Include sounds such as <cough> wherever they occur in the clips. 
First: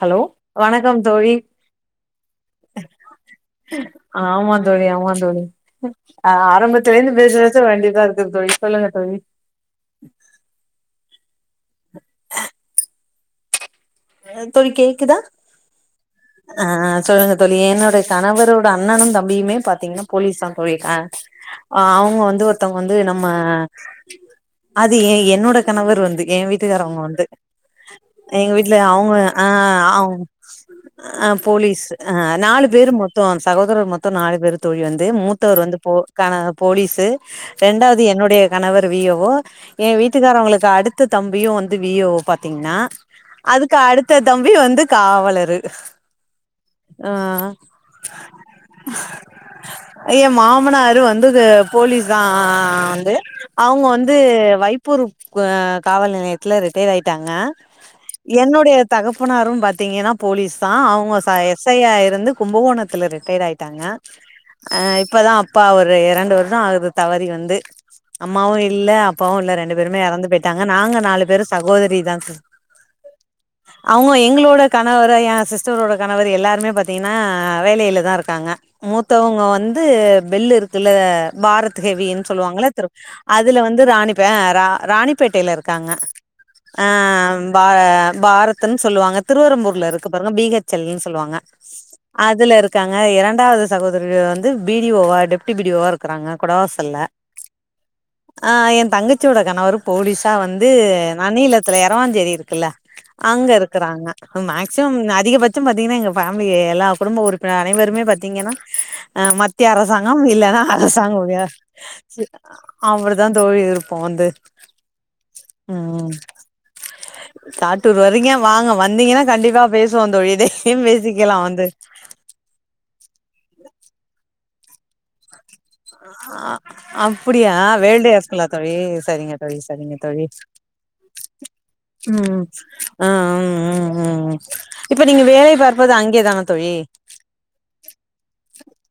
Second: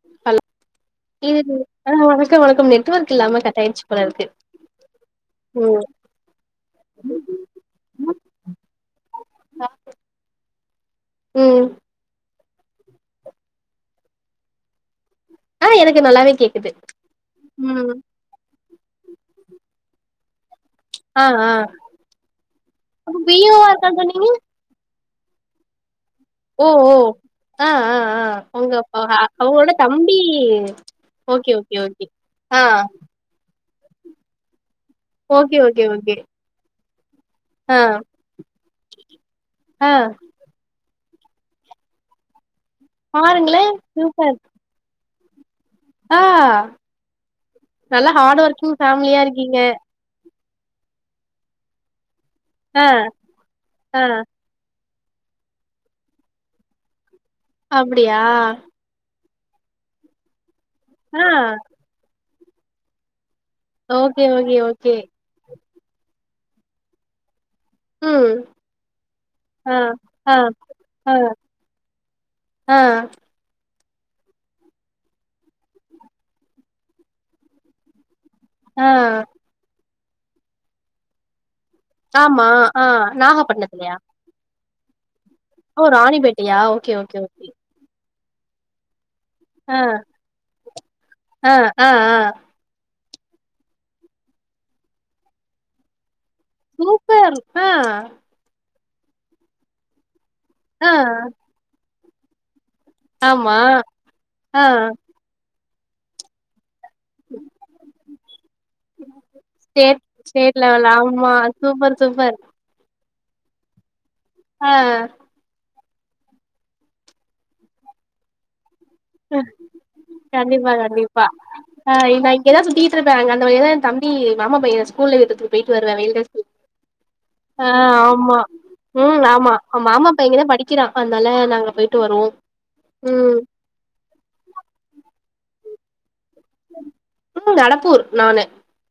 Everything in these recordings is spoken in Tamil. ஹலோ வணக்கம் தோழி இது ஆ வணக்கம் வணக்கம் நெட்வொர்க் இல்லாம கட் ஆயிடுச்சு போல இருக்கு ஆமா தோழி ஆமா தோழி ம் ஆ ஆரம்பத்துலேந்து பேசுறச்ச வேண்டிதா இருக்கு தோழி சொல்லுங்க தோழி ம் அ தோழி கேக்குதா ஆ எனக்கு நல்லாவே அ கேக்குது சொல்லுங்க தோழி ம் என்னோட கணவரோட அண்ணனு தம்பியுமே பாத்தீங்கனா போலீசா போய்க ஆ ஆ அவங்க வந்து ஒருத்தவங்க வந்து அப்ப நம்ம பி ஓ வா இருக்கான்னு சொன்னீங்க எ என்னோட கணவர் வந்து எ ஓ ஓ வீட்டுக்காரவங்க வந்து ஆ ஆ ஆ எங்க வீட் உங்க இல்ல அ அவங்க ஆ அவங்களோட தம்பி அவங் அ ஓகே ஓகே போலீஸ் ஓகே அ ஆ நாலு பேரு மொத்தோ சகோதரர் மொத்தோ நாளு பேரு தோழி வந்து ஓகே மூத்தவர் வந்து ஓகே போ ஓகே கன போலீஸ் ஆ ரெண்டாது என்னுடைய கணவர் வி ஏ ஓ ஆ எ வீட்டுக்காரவங்களுக்கு அடு பத்து தம்பியு வந்து வி ஏ ஓ பா த்தீங்னா பாருங்களே அதுக்கு அடுத்த சூப்பர் தம்பி வந்து காவல் லரு ஆ நல்லா ஹார்ட் ஒர்க்கிங் ஃபேம்லியா இருக்கீங்க மனாரு வந்தது போலீஸ் தா ஆ வந்து அவங்க ஆ வந்து வை ருப் அ காவல் நிலையத்துல ரிட்டைர் ஆய் டாங்க அப்டியா என்னுடைய தகப் பனாரு பாத்தீங்கனா போலீஸ் தா அவங்க ஆ ச எஸ் ஐ ஆ இருந்து கும்பகோணத்துல ரிட்டைர் ஆய் டாங்க ஓகே ஓகே அ ஓகே இப்ப தான் அப்பா ஒரு இரண்டு வருடம் ஆகுது தவறி வந்து ம் அம்மாவும் இல்ல அப்பாவும் இல்ல ஆ ரெண்டு பேருமே இறந்து ஆ போயிட்டாங்க நாங்க ஆ நாலு பேரும் சகோதரி தான் சி ஆ அவங்க எங்களோட கணவர் என் சிஸ்டரோட கணவர் எல்லாருமே பாத்தீங்கன்னா வேலையில தான் இருக் காங்க ஆ மூத்தவங்க வந் து பெல்லு இருக்குல பாரத்து ஹவினு ஆமா சொல்லுவாங்கள த ஆ அதுல வந்து நாகப்பட்னத்துலயா ராணிப்ப ராணி பேட்டேல ஓ இருக்காங்க ராணிபேட்டையா ஓகே ஓகே ஓகே பாரத்ன்னு சொல்லுவாங்க ஆ திருவரம்பூர்ல இருக்க பாருங்க பீ கச் எல் ன்னு சொல்லுவாங்க ஆ ஆ ஆ அதுல இருக்காங்க இரண்டாவது சகோதர வந்து பி டி ய ஓவ டெப்டி பி டி ய ஓவ இருக்கிறாங்க சூப்பர் ஆஹ் ஆ என் தங்கச்சியோட கணவர் போலீஸ் தா வந்து நான் நீளத்துலய பொரவாஞ்சேரி இருக்குல்ல அங்க ஆமா இருக்குறாங்க ஆ மேக்சிமம் அதிகபட்ச பட்ஷம் பாத்தீங்கன்னா எங்க பேமிலி எல்லாரு குடும்ப உறுப்பினர் அனைவருமே பாத்தீங்கன்னா மத்திய ஸ்டேட் அரசாங்கம் ஸ்டேட் இல்லனா லெவல் அரசாங்க ஆமா சூப்பர் சூப்பர் உத் தான் தோழி இருக்கும் போந்து ஆ உம் சாத்தூர் வரிக்கு வாங்க வன் கண்டிப்பா கண்டிப்பா பேசிக்கலா வந்து ஆஹ் நா இங்க தா சுத்திட்டு இருப்பேங்க அங்க ஏன் தம்பி மாமா பையன் ஸ்கூல்ல எடுக்கு போயிட்டு வருவேன் <unintelligible> ஆ அப்டியா ஆஹ் வேல்டு ஆமா எஸ்குலா தோழி உம் சரிங்க ஆமா தோழி ஆமா சரிங்க மாமா தோழி பையன் இங்கத படிக்கிறான் அதனால நாங்க போயிட்டு வருவோம் ம் ஆ உம் ம் ம் ம் இப்ப நீங்க வேலைக் <unintelligible> அங்கே தான் தோழி ம் நடப்பூர் நானு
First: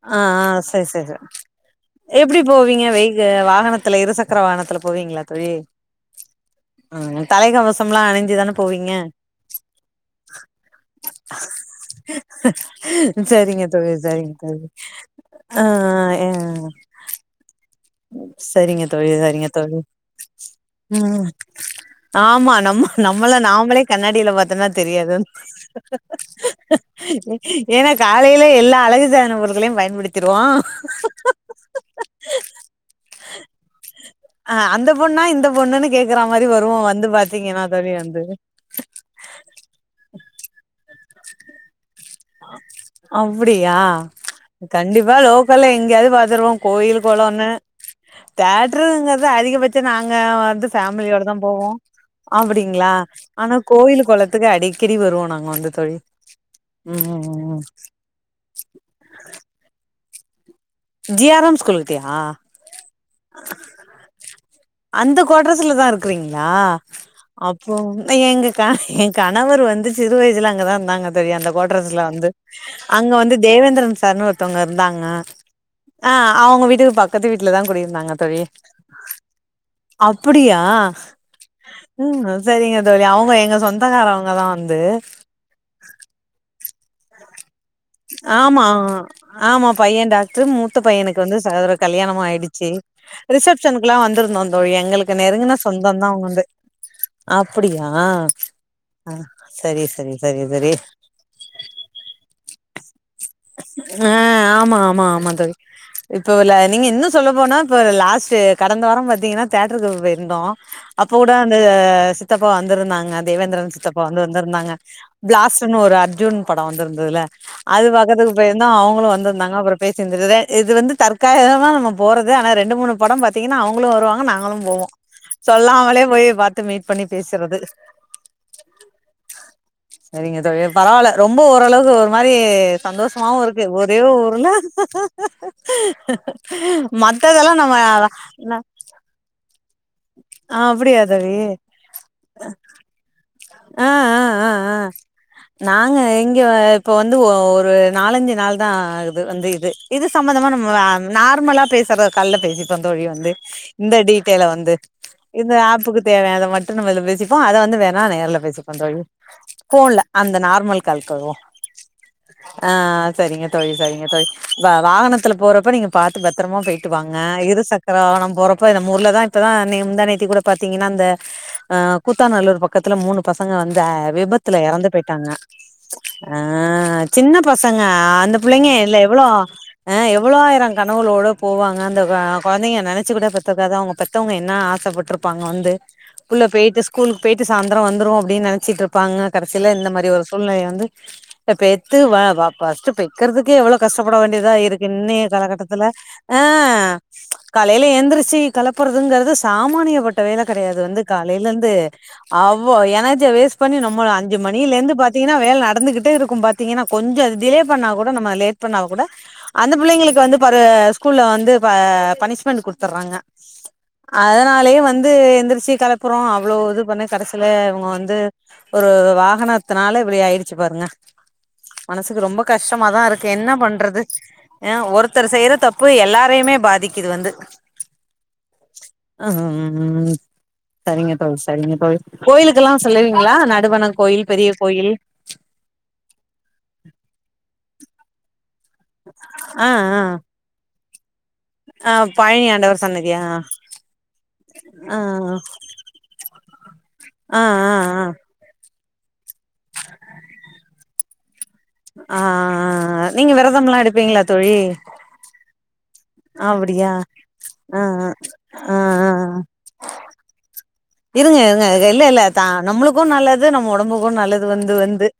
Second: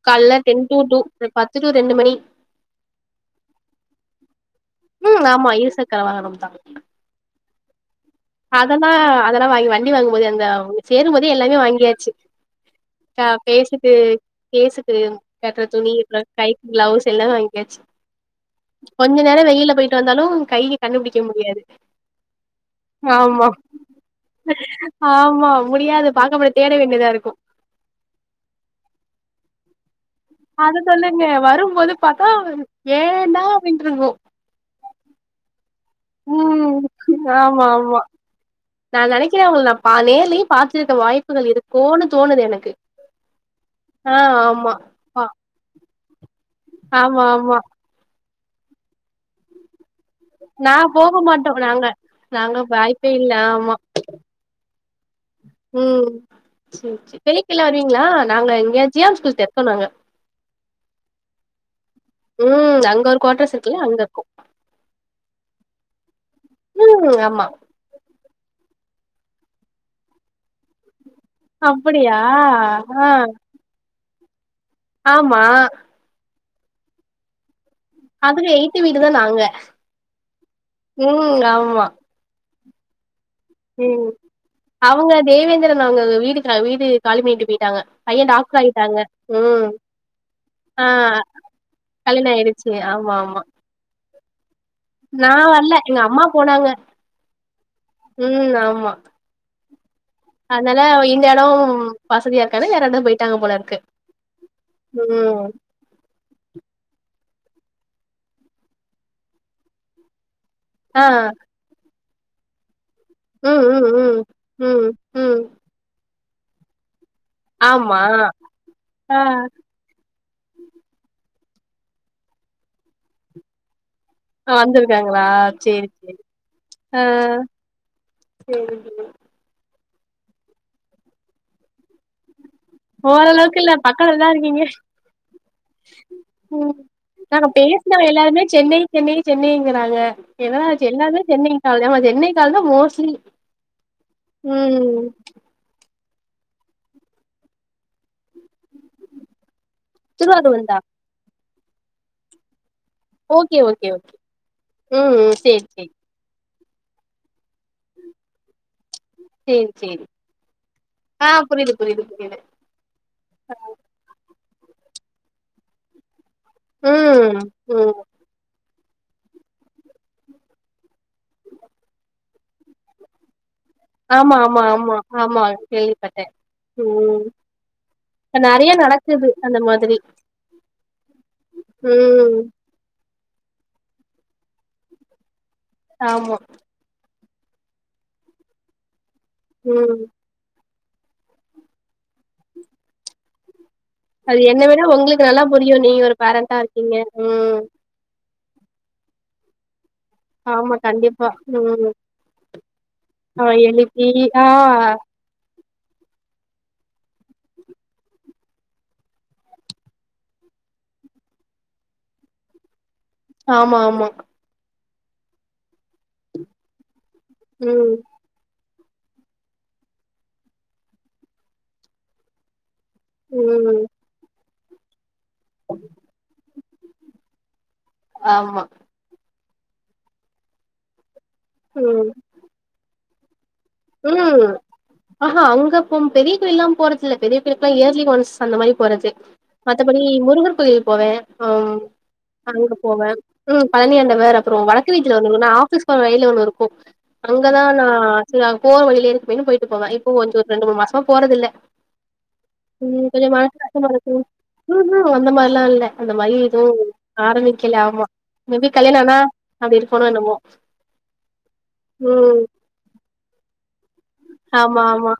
கால்ல ஆஹ்ஹ் டென் டூ சரி டூ சரி சரி பத்து டூ ரெண்டு மணி எப்டி போவீங்க வெய வாகனத்துல இருசக்க <unintelligible> உம் ஆமா இருசக்கர வாகனம் தான் ம் தலைக்கவசம்லா அணிஞ்சுதான போவீங்க அதெல்லாம் அதெல்லாம் வாங்கி வண்டி வாங்கும்போது அந்த சேரும்போதே எல்லாமே வாங்கியாச்சு ஆஹ சரிங்க பேசுட்டு தோழி சரிங்க தோழி கேசுக்கு ஆ கெட்டுற துணி அப்புறம் ஆ கை கிளவுஸ் எல்லாம் வாங்கி சரிங்க தோழி சரிங்க தோழி போயிட்டு வந்தாலு கைய கண்டுபிடிக்க உம் முடியாது அ ஆமா நம்ம நம்மள ஆமா நாமளே கண்ணாடில பாத்தோம்னா தெரியாது ஆமா முடியாது பாக்கப்பட தேட வேண்டியதா இருக்கு ஏன்னா காலையில எல்லா அழகு சாதன பொருட்களையும் பயன்படுத் அது சொல்லுங்க வரும்போது பாத்தா ஏன்டா அப்டின்ட்ருக்கு அ அந்த பொண்ணா இந்த பொண் ணுனு கேக்குற மாறி ம் வருவோம் வந்து பாத்தீங்கன்னா தோழி வந்து நான் நெனைக்கிறேன் உங்கள நான் பா நேர்லயே பாத்துருக்க வாய்ப்புகள் இருக்குனு அப்டியா ஆ ஆமா கண்டிப்பா லோக்கல்ல எங்கேயாது பாத்துருவோம் கோயில் ஆமா கொளம்னு ஆமா தேட்ருங்கிறது அதிகபட்ச ச்சம் நாங்க வந்து நா போக ஃபேமிலியோடதா மாட்டோ போவோ நாங்க நாங்க அப்டிங்களா வாய்ப்பே இல்ல ஆனா ஆமா கோயில் குளத்துக்கு அடிக்கடி வருவோ நாங்க வந்து தோழி ம் ம் ம் <unintelligible> லாம் வருவீங்களா நாங்க இங்க ஜி ஆர் ஸ்கூல்ட்டருக்கோம் நாங்க ஜி ஆர் எம் ஸ்கூல்கிட்டயா உம் அங்க ஒரு குவாட்ரஸ் இருக்குல்ல அங்க இருக்கோ இந்த குவாட்ரஸ்ல தா இருக்கிறீங்க களா ம் ஆமா அப்போ எங்க கண என் கணவர் வந்து சிறு வயசுல அங் தா இருந்தாங்க தோழி அந்த கோட்ரஸ்ல அப்படியா வந்து ஆ அங்க வந்து தேவேந்திரன் சா சார்னு ஒரு த்தவுங்க இருந்தாங்க ஆமா ஆஹ அவுங்க வீட்டுக்கு பக்கத்து வீட்லதா குடியிருந் அதுல எய்த்த வீடுதா நாங்க அப்புடியா ம் உம் சேரிங்க தோழி அவுங் உம் அவுங்க தேவேந்திரன் அவுங்க வீடுக்கு நா வீடு காலி பண்ணிட்டு போயிட் ஆமா உன் ஆமா பைய டாக்ட்ரு மூத்த ஆ பையனுக்கு வந்து சகோதர கல்யாணமு கல்யாண ஆயிடுச்சு ஆமா ஆமா ரிசப்ஷனுக்குலா வந்துரு ந்தோ எங்களுக்கு நா நெருங்குனா வர்ல எங்க சொந்தம் தா அம்மா அவுங்க வந்து போனாங்க அப்புடியா ம் ஆமா அஹ செரி செரி அதனால இந்த எடம் வசதியா இரு <unintelligible> ஆஹ் ஆமா ஆமா ஆமா ம். தோழி இப்ல்ல நீங்க இன்னு சொல்ல போனா இப்ப லாஸ்ட்டு கடந்த வாரம் பாத்தீங்கன்னா தேட்டருக்கு போயிருந்தோ ஆ. அப்போ கூட அந்த தப்ப வந்திருந்தாங் அ ம், தேவேந்திரன் ம், சித்தப்பா ம், வந்து வந்திருந்தாங்க ம், ம். பிளாஸ்ட்டுனு ஒரு அர்ஜுன் படம் வந்திருந்துதுல்ல ஆமா கத்துக்கு போயிருந்தோ அவுங்களு ஆ வந்திருந்தாங்க அப்புற பேசிட்ருந்து தே இது வந்து தற் <unintelligible> நம்ம போறது ஆனா ரெண்டு மூணு படம் பாத்தீங்கன்னா அவங்களு வருவாங் மா நாங்களும் போவோ வந்திருக்காங்களா? சரி, சொல்லாமலே சரி. போய் பாத்து மீட் ஆ பண்ணி பேசுறது சரி, சரி. சரிங்க தோழி பரவால்ல ரொம்ப ஓரளவுகு ஒரு மாரி ஓரளவுக்கு சந்தோஷமாவுருக்கு இல்ல ஒரே பக்கத்துல தான் ஊர்ல இருக்கீங்க. ம். நாங்க மத்ததெல்லா நம்ம அத ந கிறாங்க ஆ என்னதா வச்சி அப்டியா எல்லாமே தோழி சென்னை கால் தாமா சென்னை கால் தா மோஸ்ட்லி ஆ உம் அ இங்க வ இப்ப வந்து ஒ ஒரு நாலஞ்சு நாள் தா ஆகுது வந்து இது இது சம்பந்தமா திருவாரூர் நம்ம வ தான். நார்மலா பேசற கால்ல பேசிட் ந்தோழி வந்து ஓகே, ஓகே, இந்த ஓகே. டீட்டெய்ல வந்து ம், ம். இந்த சரி, சரி. ஆப்புக்கு தேவையானத மட் டுநம்ம இதுல பேசிப்போ அத வந்து வேணா நேர்ல பேசிப்பொந்தோழி சரி, போன்ல சரி. அந்த நார்மல் கால்கு ஆ வருவோ புரியுது, புரியுது, புரியுது. ஆஹ் சரிங்க தோழி சரிங்க தோழி வ வாகனத்துல போறப்ப நீங்க பாத் பத்ரமா பொயிட்டு வாங்க ம், இரு ம். சக்கரோ நம் போறப் இப்ப நம்மூர்ல தா இப்பதா நீ முந்தா நேத்தி கூட பாத்திங்கனா அந்த அஹ் கூத்தாநல்லூர் பக்கத்துல மூனு பொண்ணுங்க வந்த ஆமா, விபத்துல ஆமா, எறந்து ஆமா, பொயிட்டாங்க ஆமா. கேள்விப்பட்டேன். ஆஹ் ம். சின்ன பசங்க அந்த இப்ப புள்ளைங்க நெறைய இல்ல எவ்ளோ நடக்குது அந்த அ மாதிரி. எவ்ளோ ஆயிரொ கனவுளோட போவாங்க அந்த க ம். கொழந்தைங்க நெனச் ச்சிகூடபெத்ததாது அவுங்க பெத்தவங்க என்னா ஆசபட்டுருப்பாங் வந்து ஆமா புள்ள பெயிட்டு ஸ்கூல்க் பெய்ட்டு சாந்தரொ வந்ருவோ அப்டின் நெனச்சிட்ருப் ப்பாங்க கடைசியில இந்த ம் மாரி ஒரு சூழ்நிலை வந்து பெ பெத்து வ வ ஃபஸ்ட்டு பெக்கறதுக்கே எவ்ளோ கஷ்டப்பட அது வேண்டியதா என்ன விட இருக்கு உங்களுக்கு இன்னெய நல்லா புரியு காலகட்டத்துல நீங்க ஒரு பேரண்டா ஆஹ் இருக்கீங்க ம் காலைல எந்திரிச்சு கலப்புறதுங்றது சாமானிய பட் ட வேல ஆமா கிடையாது வந்து கண்டிப்பா காலைலந்து ம் அவ எனர் அவ வேஸ்ட் பண்ணி நம்மள எழுப்பி அஞ்சு ஆ மணியிலேந்து பாத்திங்கனா வேல நடந்துகிட்டே இருக்கு பத்திங்கனா கொஞ்சொ அது டிலே பண்ணா கூட நம லேட் பண்ணா கூட அந்த பிள்ளைங்களுக்கு வந்து பரு ஸ்கூல்ல வந்து ப பனிஸ்மன்டு குடு த்துறாங்க ஆமா ஆமா அதனாலயே வந் ந்து எந்திரிச்சி கெளப் புறோ அவ்ளோ இது பண்ணி கடைசிலே இவங்க ம் வந் ஒரு வாகனத்துனால இப்டி ஆயிருச்சி பாருங்க மனசுக்கு ரொம்ப க கஷ்டமாதாருக்கு என்ன ம் பண்றது ஏ ஒருத் த்தர் செய்ற தப்பு எல்லாரையுமே பாதிக்குது வந்து ஆமா அஹ்ம் ம் சரிங்க ம் சரிங்க தோழி ம் கோயிலுக்குல்லா போவீங்ளா நா ம் ஆஹா அங்கப்போ பெரிய கோயில்லா போறதுல்ல பெரிய கோயிலுக்குல்லா ஏ யர்லி ஒன்ஸ் அந்த மாரி போறது ஆ மத்தபடி ஆ முருகன் கோயில் போவே அ ஆ பழனி அங்க ஆண்டவர் போவே சன்னதியா ம் பழனியாண்டவர் அப்புறம் வடக்கு ஆ வீட்ல <unintelligible> ஆஃபீஸ் போற வழியில ஒண்ணு இருக்கு ஆ ஆ அங்கதா ஆ நா ஆக்சுல போற வழிலயே பேய்னு போயிட்டு போவே இப்போ ஒரு ரெண்டு மூணு மாசமா போறதில்ல ஆ ம் ஆ கொஞ்சோ நீங்க மனசு வெரதம்ல்லா கஷ்டமா இருக்கு எடுப்பீங்களா தோழி. ம்ஹும் அந்த மாரிலா இல்ல அந்த மாரி எதுவு அப்டியா ஆரம்பிக்கல. ஆ ஆமா மேபி ஆ ஆ கல்யாணம் ஆனா அது இருப்பேனோ என்னமோ இருங்கே இருங்கே எ இல்ல இல்ல ம் த நம்முளுக்கோ நல்லது ந மோ ஒடம்பு ஒ நல்லது வந்து ஆமா வந்து ஆமா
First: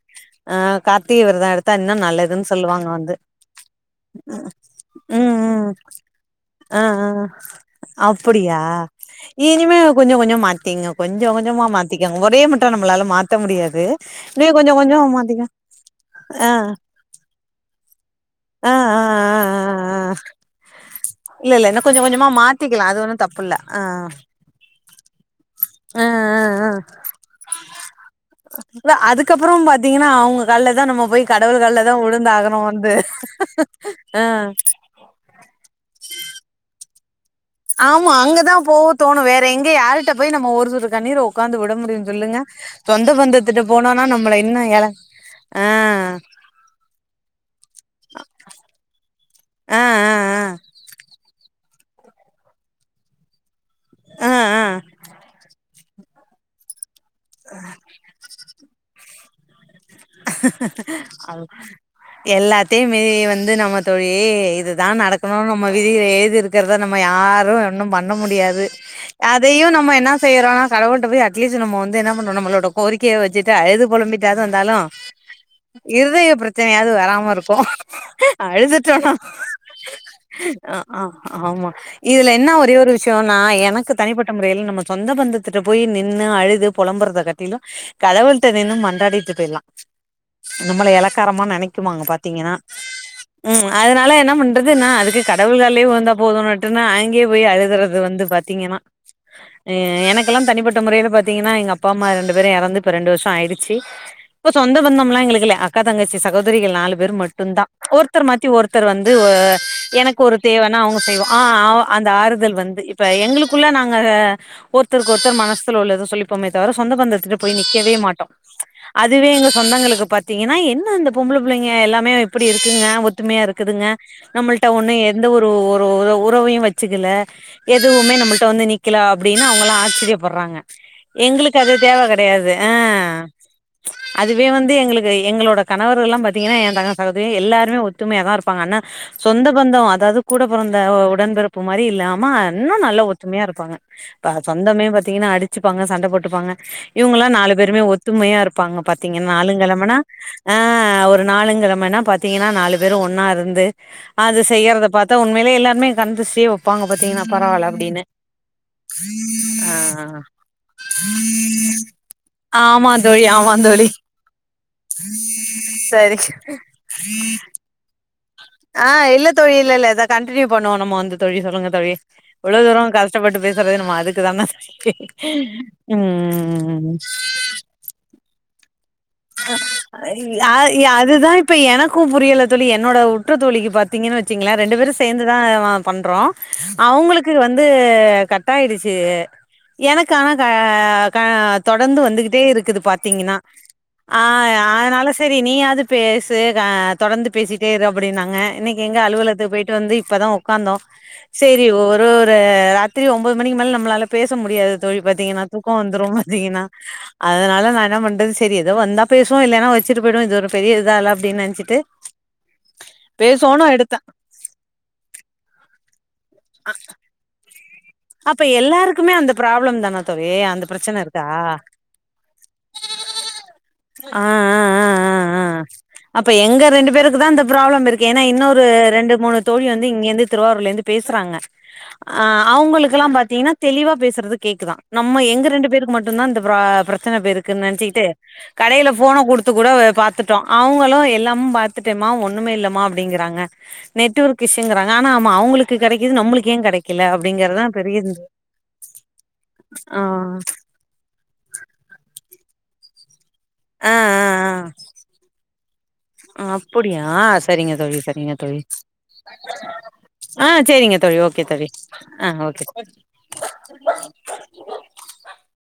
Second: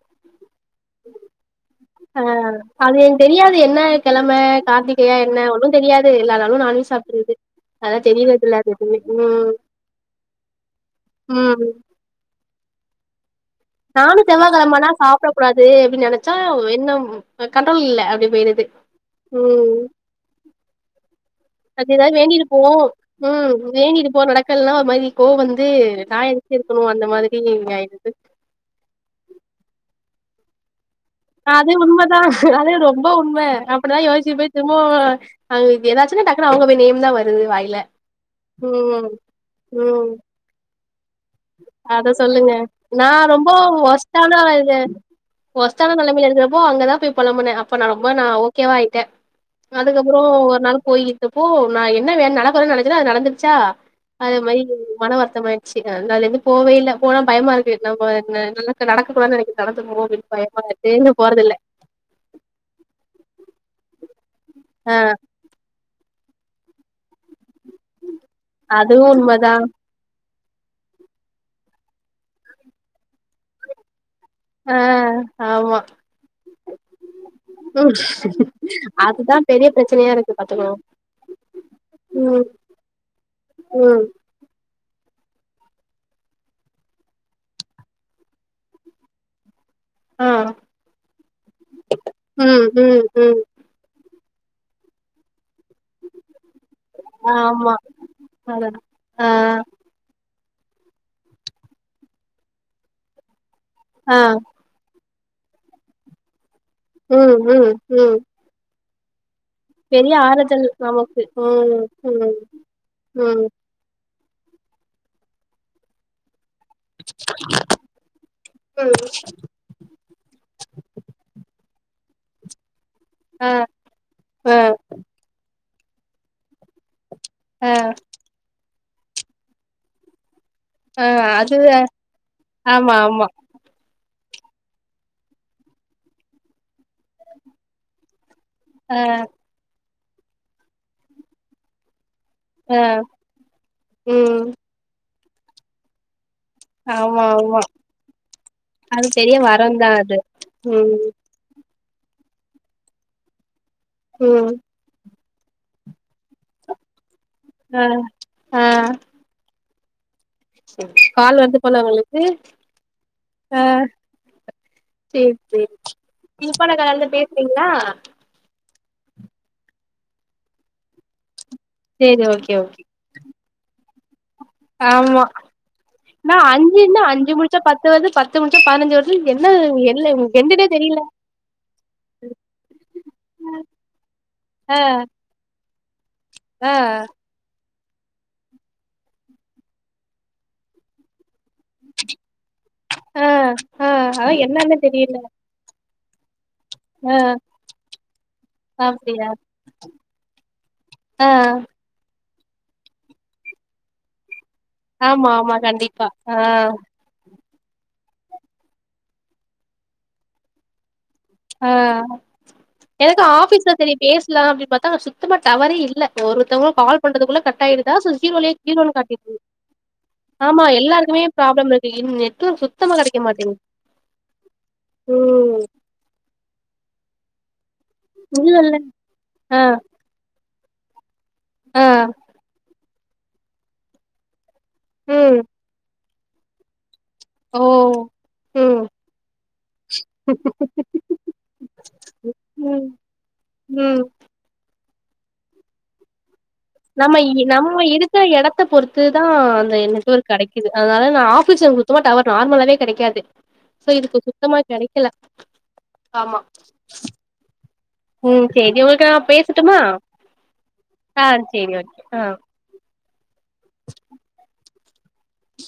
ஆ கார்த்திக விரதோ எடுத்தா இன்னு ஆ நல்லதுன்னு சொல்லுவாங்க அது வந்து எனக் தெரியாது என்னா கிழமே கார்த்திகையா ம் என்னா ம் ஒண்ணு தெரியாது எல்லா நாளு ஆ நான்வெஜ் ஆ சாப்பிட்டுருது அதலா தெரியவே அப்டியா தெரியாது எப்பமே ம் திங்கே கொஞ்சோ கொஞ்சோமா ம் மாத்திக்கோங்க ஒரே மட் ட நம்மளாலே மாத் நானு செவ்வா கெழமானா சாப்ட மாத்திக்க கூடாது அப்டின் ஆ நெனச்சாவு எண்ணம் ஆ கண்ட்ரோல் இல்லா அப்டே போயிரது ஆ ஆ ஆ ம் ஆ ஆ இல்ல இல்ல இன்னு அப்டி கொஞ்ச எதா கொஞ்சமா வேண்டியிருபோ மாத்திக்கலா அது ஒன்னு தப்பு ம் இல்ல ஆ வேண்டியிருபோ நடக்கல்னா ஒரு மாரி கோ வந்து ஆ நா ஆ எதுக் ஆ இருக்கணு அந்த மாதிரி இப்டி அயிட்டுக்கு உங்க கால்லதா நம்மோ அது உண்மதா அது ரொம்போ உண்மே அப்பிடிதா ஆ யோசிப் போயி திரும்பவோ அங்க இ எதாச்சுனா டாக்னு அவுங்க போயி நேம் இந்தா ஆமா அங்கதா போக தோணோ வேற எங்கே ம் யாருகிட்ட போயி நம்மோ <unintelligible> அத சொல்லுங்க நா சொந்த ரொம்போ பந்தத்திட்ட போனோனா ஒஸ்டான நம்மள ஆளா இன்னு இருந்தே எழ ஆ ஒஸ்டான நெலமைல இருக்கிறப்போ அங்கதா போயி பொழம்புனே அப்ப நா ரொம்ப நா ஓகேவா ஆயிட்டே ஆ ஆ அதுக்கப்பறோ ஒரு நாள் போயிர்த்தப்போ நா என்னா வே நடக்குர நடக்குதோ அது நடந்துச்சா ஆ அது ஆ மாரி ஆ மன வருத்தம் அயி அ அந்தாள் எப்டி போவே இல்ல போனா பயமா இருக்கு நம்ம என்ன என்னல்லா க நடக்க கூடாது நெனைக்கு அது எல்லாத்தயுமே வந்து நம்ம தொழி வே இதுதா ஆ நடக்கணுனு நம்ம விதில ஏழ்தி இருக்கறதா நம்ம யாரு ஒன்னு பண்ண முடியாது அதுவு உண்மதா அதையு நம்ம என்ன செய்யறோனா கடவுள்ட்ட போய் அட்லீஸ் நம்மொ வந்து என்ன பண்றோம் நம்மளோட கோரிக்கைய வச்சுட்டு அழுது பொழம்பிட் ட்டாவது வந்தாலு ஆ ஆமா இருதய பிரச்சனையாவது வெராம இருக்கு அழுதுட்டேனா அதுதா பெரிய பிரச்சனையா இருக்கு பாத்துக்கோ அ அ ஆமா இதுல ம் என்ன ஒரே ஒரு விஷயோனா எனக்கு ம் தனிப்பட்ட முறைல நம்ம சொந்த பந்தத்துட்ட போய் நின்னு அழுது புலம்புறத காட்டிலும் கடவுளிட்ட நின்னு மண்றாடிட்டு போயிடலா ஆ நம்மல இலக்காரமா நினைக்குவாங்க பாத்தீங்கன்னா ம் ம் ம் உம் ம்ச் அதனால என்ன பண்றது நா அதுக்கு க கடவுள்கலயே வந்தா போதும்னுட்டுனா அங்கயே போய் ஆமா அழுதுறது வந்து அதா பாத்தீங்கன்னா ஆ எனக்கு இப்பலா தனிப்பட்ட முறையில பாத்தீங்கனா எங்க அப்பா அம்மா ரெண்டு பேரு இறந்து ரெண்டு வருஷம் ஆயிடுச் ஆஹ் சொந்தம்ல எங்களுக்கு இல்ல அக்கா தங்கச்சி சகோ திரிகள் நாலு பேர் ம் மட்டும் ம் தான் ம் ஒருத்தர் மாத்தி ஒருத் ஒருத்தர் வந்து ஆ பெரிய எனக்கு ஒரு ஆறுதல் தேவைனா அவங்க நமக்கு செய்வாங்க ஆஹ் ம் அந்த ம் ஆறுதல் வந்து இப்ப ம் எங்களுக்குள்ள நாங்க ஒருத்தருக்கு ஒருத்தர் மனசுல உள்ளத சொல்லிப்போமே தவற சொந்த பந்ததுத்த போய் நிக்கவே மாட்டோம் ம்ச் ம் அது இதுவே எங்க சொந்தங்களுக்கு பாத்தீங்கன்னா என்ன அந்த பொம்பள புள்ளைங்க எல்லாமே அப்படி இருக்குங்க ஒத்துமையா ஆ இருக்குதுங்க ஆ நம்மள்ட்ட ஒண்ணு எந்த ஒரு ஒ ஒரு உறவையு வச்சுக்கல ஆ எதுவுமே நம்மல்ட்ட வந்து நி க்கிலா அப்டீனு அவுங்களா ஆச்சிரியப்பட்றாங்க எங்களுக்கு அது தேவ கெடயாது ஆமா ஆமா அ அதுவே வந்து எங்களுக்கு எங்களோட கணவர் எல்லா பாத்தீங்கன்னா ஏ தங்க அதாவ்து எல்லாருமே ஒத்துமையா தா இருப்பாங்க ஆனா சொந்த பந்தோ அ அதாது கூட பொறந்த ஏ உடன்பிறப்பு மாரி இல்லா ஆ மா இன்னு ஆ நல்ல ஒற்றுமையா இருப்பாங்க ப ம் சொந்தமே வ பாத்திங்கன்ன அடிச்சுப்பாங்க சண்ட போட்டு இருப்பாங்க ஆமா இவுங்கல்லா நாலு ஆமா பேருமே ஒத்துமையா இரு ப்பாங்க அது பாத்தீங்கன்னா பெரிய வரந்தா நாளுங்கெழமனா அது ஆ ம் ஒரு நாளுங்கெழ கெழமன்னா பாத்தீங்கன்னா நாலு பேரு ஒன்னா இருந்து அது ம் செய்யறத பாத் து உண்மையிலயே எல்லாருமே கண் திருஷ்டி வெப்பாங்க பாத்தீங்கன்னா பரவால ஆ அப்டின்னு ஆ ஆஹ் ஆஹ் கால் வருது போல உங்களுக்கு ஆமா தோழி ஆ ஆமா தோழி சேரி சேரி சரி இப்ப <unintelligible> பேசுறீங்ளா ஆஹ் இல்ல தோழி இல்ல இல்ல இத கண்டினியூ பண்ணுவோ நம்ம வந்து தோழி சொல்லுங்க தோழி சேரி ஓகே இவ்ளோ ஓகே தூரம் கஷ்டப்பட்டு பேசுறது நம்ம அதுக்கு க்குதான ஆமா நா உம் அஞ்சுன்னா அஞ்சு முடிச்சா பத்து வருது பத்து முடிச்சா பதினஞ்சு வரு ஆ இ ஆ அதுதா இப்ப எனக்கு புரியல தோழி என்னோட உற்றத்தோழிக்கு பாத்தீங்கன்னு வெச்சீங்கனா ரெண்டு ஆ பேரும் சேந்துதா பண்றோ ஆ அவங்களுக்கு வந்து வந்து கட்டாஆயிடுச்சு எனக்கு ஆனா க கா தொடர்ந்து வந்துகிட்டே இருக்குது ஆ பாத்தீங்கன்னா ஆ அதா என்னன்னு தெரியல அது பேஸ் ஆ தொடர்ந்து பேசிட்டே இரு அப்பிடினாங்க இன்னிக்கு எங்க அப்டியா அலுவலகத்துகு போயிட்டு வந்து இப்பதா உக்காந்தோ ஆ சேரி ஒரு ராத்திரி ஒன்பது மணிக்கு மேல நம்மளால பேச பேச முடியாத தோழி ஆமா பாத்தீங்கன்னா ஆமா தூக்கம் கண்டிப்பா வந்துரும் ஆ பாதீங்கன்னா அதனால நா என்ன பன்னுறது செரி இத வந்தா பேசுவோ இல்லன்னா வெச்சுட்டு போயிடுவோ இது ஒரு பெரிய இத ஆஹ் எனக்கு பேசுவோன்னு ஆபீஸ்ல தெரிய எடுத்தே பேசலா அப்டின்னு பாத்தா சுத்தமா டவரே இல் ஒருத்தவங்க கால் பண்றதுக்குள்ள அப்ப எல்லாருக்குமே அந்த <unintelligible> ப்ராப்ளம் தானா தோழி ஆமா அந்த பிரச்சன எல்லாருக்குமே இருக்கா பிராப்ளம் இருக்கு நெட்வொர்க் சுத்தமா கிடைக்கமாட்டிங்குது ஆ ஆ ஆ ஆ ஆ ஹ்ம்ம் அப்ப எங்க ரெண்டு பேருக்கு தா அந்த ப்ராப்ளம் இருக்கு ஏன்னா இன்னொரு இல்லல்ல ரெண்டு மூணு ஆ தோழி வந்து இங்கிருந்து திருவாரூர்ல இருந்து பேசுறாங்க ஆ அஹ் அவங்களுக்கு ங்குளா பாத்தீங்கன்னா தெளிவா பேசுறது கேக்குதா நம்ம ம் எங்க ரெண்டு பேருக்கு மட் டுதா இந்த ப்ரா ப்ர எத்தன பேருக்கு ஓ நெனச்சகக்கிட்டு ம் கடையில ஃபோன கொடுத்து கூட ஒ பாத்துட்டோ அவுங்களு எல்லாமு பாத்துட்டு மா ஒண்ணுமே இல்ல மா ம் அப்டிங்குறாங்க ம் நெட்ஒர்க் இசூங்குராங் ஆனா ஆமா அவங்களுக்கு கீடைக்குது நம்மளுக் ஏ கெடைக்கல அப்டிங்கறதா ம பெரிய இருக்குற எடத்த பொறுத்து தா அந்த ஆ நெட்வர்க் கெடைக்குது அதனால நா ஆஃபிஸ்ல சுத்தமாவே டவர் நார்மலாவே கெடைக்காது சோ ஆ ஆ இதுக்கு சுத்தமா கெடைக்கல ஆமா ம் சேரி உங்களுக்கு நா பேசட்டுமா ஆஹ் செரிங்க தோழி ஆ ஓகே தோழி சேரி ஓகே ஆ ஆஹ் ஓகே <inaudible>